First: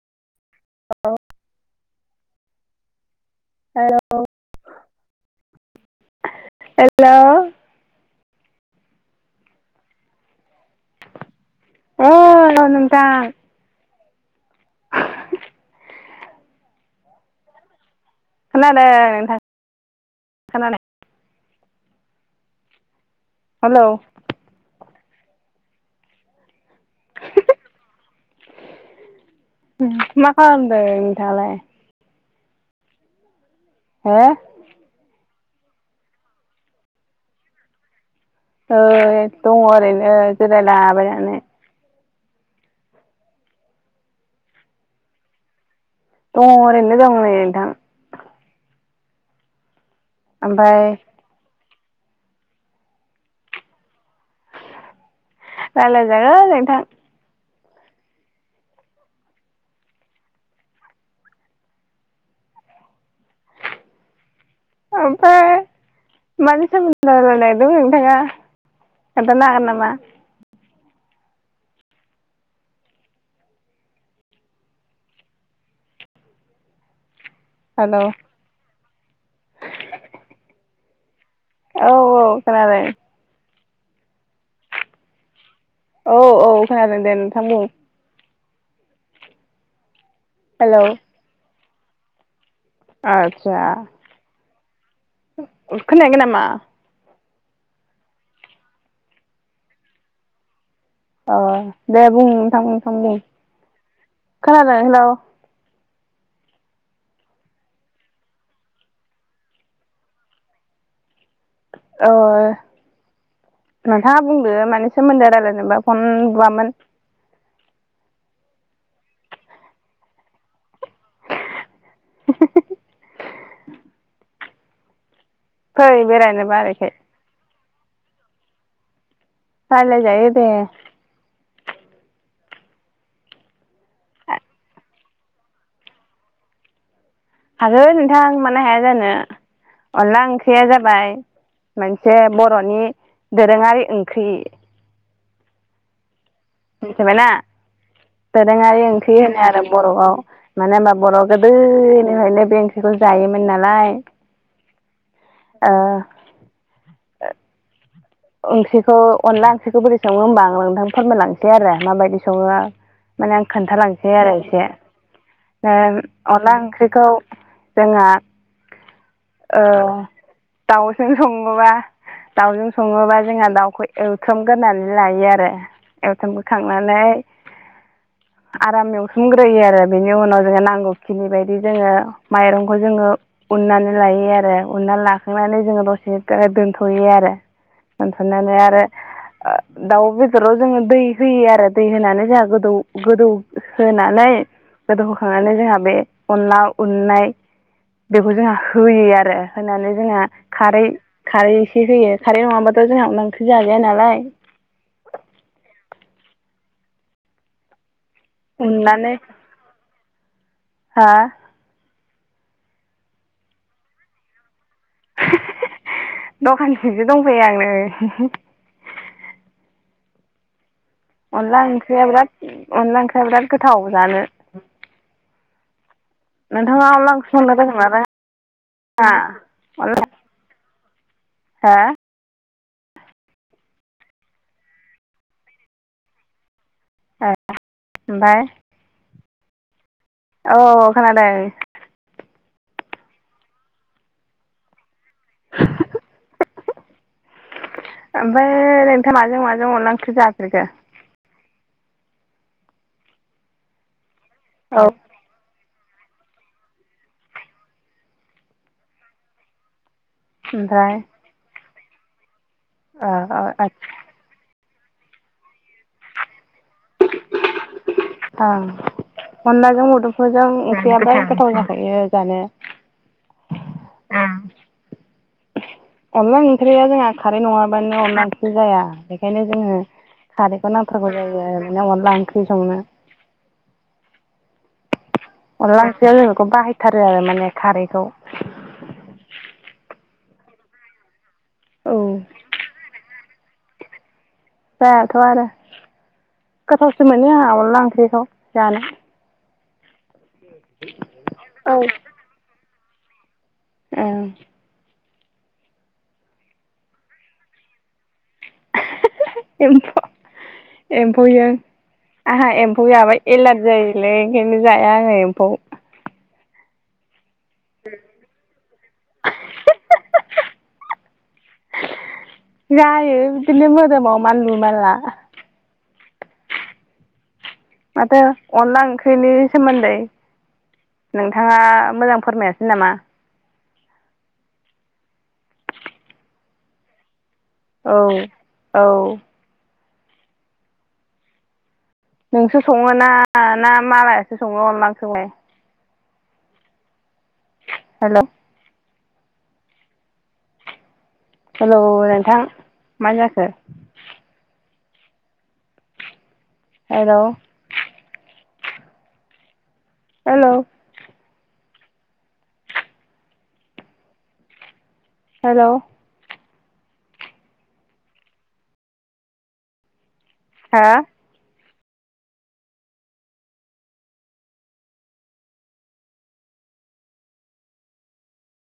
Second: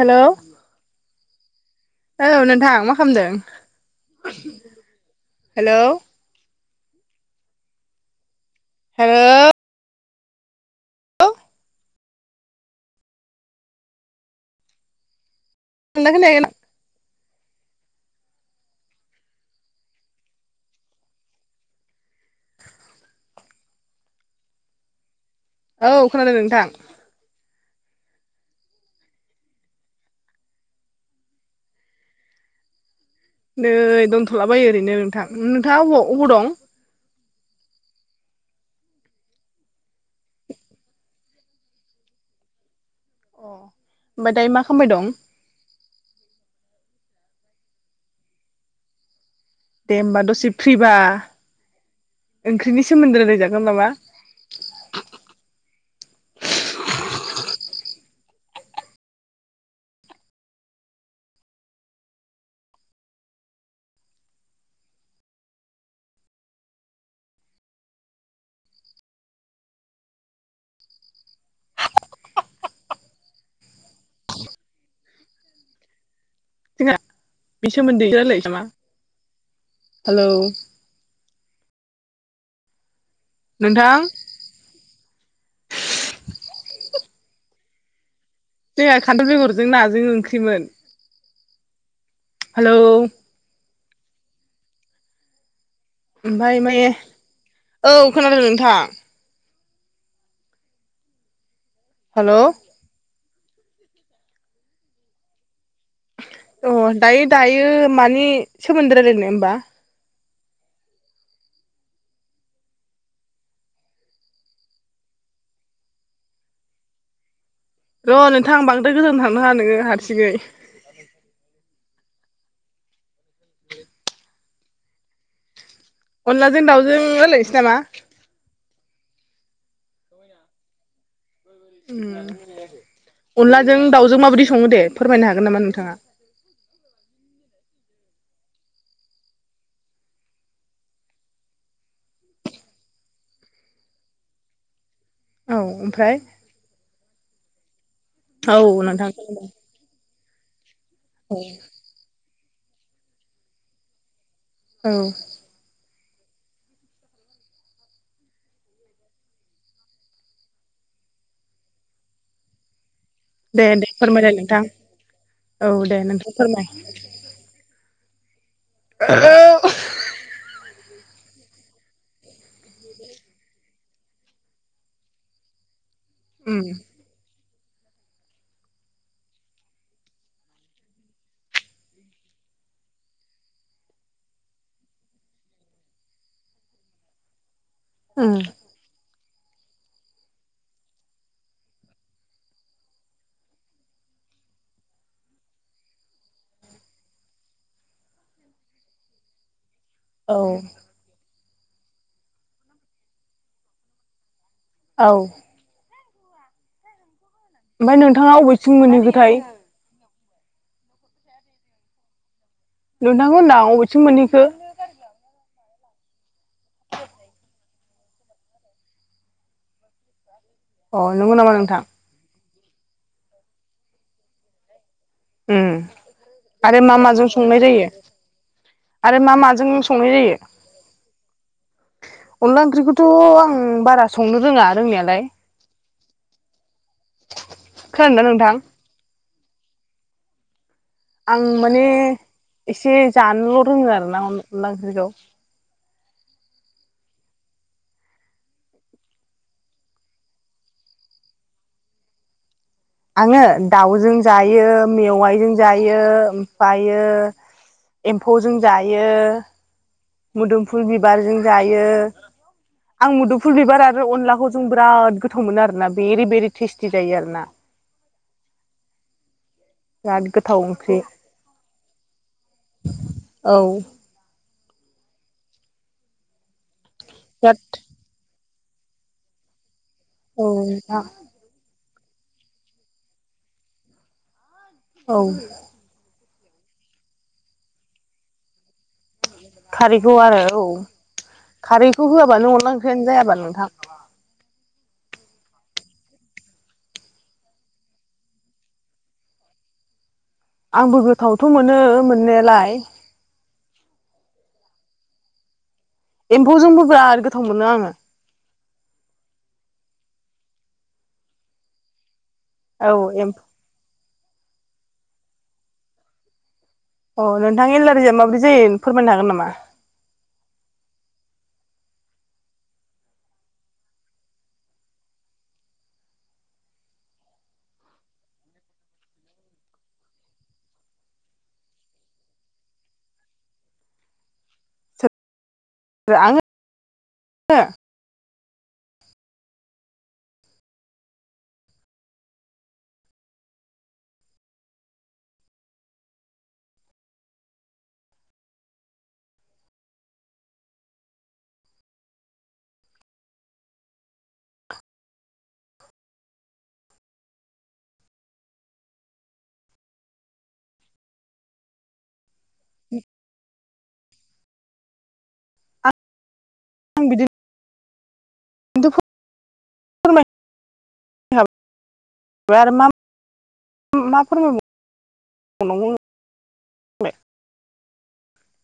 Hello औ औ नोंथां मा खालामदों? हेल' हेलौ हेलौ हेलौ औ रं नोंथां। खोनादोंना खैनायाखै खोनादों नोंथां खोनादों। हेलौ औ खोनादों नोंथां। मा खालामदों नोंथां आलाय? नै हो दोनथ'लाबायो ओरैनो नोंथां। नोंथाङा अबाव अबाव दं? ओ दङ ओरैनो जिरायलाबायनानै। अ ओमबा दायो मा खामबाय दं दङ ओरैनो दङ नै नोंथां। दे होमबा दसे ओमफ्राय फ्रिबा ओंख्रिनि सोमोन्दै रायलायजागोन नामा। रायलाय जागोन नोंथां। ओमफाय मानि सोमोनदै रायलायनायदों नोंथाङा खोन्थानो हागोन नामा। जोंहा [unintelligible] हेलौ सोमोन्दै रालायनो नामा हेलौ औ औ खोनादो नोंथां। औ औ खोनादों दे नोंथां बुं। जोंहा खान्थाल बेगरजों नाजों ओं हेलौ हेलौ आतसा। नामा ओमफाय [unintelligible] औ खोनादों नोंथां। अ दे बुं हेलौ नोंथां नोंथां बुं खोनादों हेलौ अ दायो दायो मानि सोमोन्दै रायलायनो होमबा। अओ नोंथाङा बुंदो मानि सोमोन्दो रायलायनोबा फन बुआमोन र' नोंथां बांद्राय गोजान थांनाङा नोङो हारसिङै। [unintelligible] फै बेरायनोबा अनलाजों ओरैखाय दाउजों रायलायनोसै नामा। रायलायजायो दे। अनलाजों दाउजों माबोदि सङो दे, फोरमायनो हागोन नामा नोंथाङा। हागोन नोंथां मानो हाया जानो अनला ओंख्रिया जाबाय मोनसे बर'नि दोरोङारि ओंख्रि। औ ओमफ्राय। मिथिबाय ना, औ दोरोङारि नोंथां ओंख्रि होनो खोनादों। आरो बर'आव। मानो होनबा बर' औ गोदोनिफ्रायनो बे ओंख्रिखौ जायोमोन नालाय, औ ओ ओंख्रिखौ अनला ओंख्रिखौ बोरै सङो होमबा आं नोंथां फोरमायलांसै आरो माबायदि सङो माने आं दे दे खोन्थालांसै फोरमायलाय आरो नोंथां एसे औ दे नोंथां अनला फोरमाय ओंख्रिखौ जोङा ओ दाउजों सङोबा दाउजों सङोबा जोंहा दाउखौ एवथोममग्रोनानै लायो आरो उम एवथोमखांनानै [unintelligible] आराम एवसोमग्रोयो आरो बेनि उनाव जोङो नांगौखिनि बायदि जोङो माइरंखौ जोङो उननानै लायो आरो उननानै लाखांनानै जोङो दसे ओ दोनथ'यो आरो। उम दोनथनानै आरो दाउ बेदराव जोङो दै होयो आरो दै होनानै जोंहा गोदौ गोदौ होनानै गोदौ होखांनानै जोंहा बे अनला उननाय बेखौ जोंहा होयो आरो। होनानै जोंहा औ खारै खारै इसे होयो खारै नङाबाथ' जोंहा अनला ओंख्रि जाजाया नालाय। औ। ओमफ्राय नोंथाङा अबेथिं उननानै मोनहैखोथाय। हा नोंथांखौ होन्दां अबेथिं मोनहैखो दखानथिंसो दंफैयो आं नै अ नंगौ नामा अनला नोंथां ओंख्रिया बिराद अनला ओंख्रिया बिराद गोथाव जानो। ओम आरो नोंथाङा अनला मा-माजों ओंख्रि संनो संनाय जायो रोंगोना आरो मा माजों संनाय जायो? हा? अनला ओंख्रिखौथ' आं बारा संनो रोङा रोंनायालाय। खोनादोंना ओमफ्राय नोंथां? औ औ खानादों। आं माने एसे जानोल' रोङो आरोना अन अनला ओंख्रिखौ। [unintelligible] ओमफ्राय नोंथां माजों माजों अनला ओंख्रि जाफेरखो? आङो दाउजों जायो औ मेवाइजों जायो ओमफ्रायो एम्फौजों जायो। मोदोमफुल ओमफ्राय बिबारजों जायो ओ आं ओ मुदुमफुल बिबार आरो अनलाखौ जों बिराद गोथाव मोनो आरोना भेरि भेरि टेस्टि जायो आरोना। ओं अनलाजों बिराद मुदुमफुलजों गोथाव ओंख्रि एसेयालाय गोथाव जाखायो जानो। औ। अनला ओंख्रिया जोंहा खारै बिराद नङाबानो अनला ओंख्रि जाया बेखायनो जोङो औ खारैखौ नोंथां नांथारगौ जायो आरोना अनला ओंख्रि संनो। [inaudible] औ। अनला ओंख्रियाव जों बेखौ बाहायथारो आरो माने खारैखौ। खारैखौ आरो औ खारैखौ होआबानो अनला ओंख्रियानो जायाबा नोंथां। जायाथ' आरो गोथावसो मोनो आंहा अनला ओंख्रिखौ जानो। आंबो गोथावथ' मोनो ओं मोननायालाय। ओं। एम्फौजोंबो बिराद गोथाव मोनो आंङो। [unintelligible] एम्फौजों आंहा एम्फौ औ जाबा एम्फौ एलार जायोलै ओंखायनो जाया आंङो एम्फौ। अ नोंथां एलारजिआ माबोरै जायो फोरमायनो हागोन नामा? [unintelligible] जायो बिदिनो मोदोमाव मानलु मानला। माथो अनला ओंख्रिनि सोमोन्दै नोंथाङा मोजां फोरमायासै नामा? ओ आंङो औ औ। नोंसो संङोना ना मालायासो संङो अनला ओंख्रिखौलाय? [unintelligible] हेल'। हेलौ नोंथां मा जाखो? हेल'। हेल'। [inaudible] हेल'। आं बिदि थ' फो [inaudible] फोरमाय हा? [unintelligible] ओमफाय आरो मा मा फोरमाय बावनांगौ आंङो?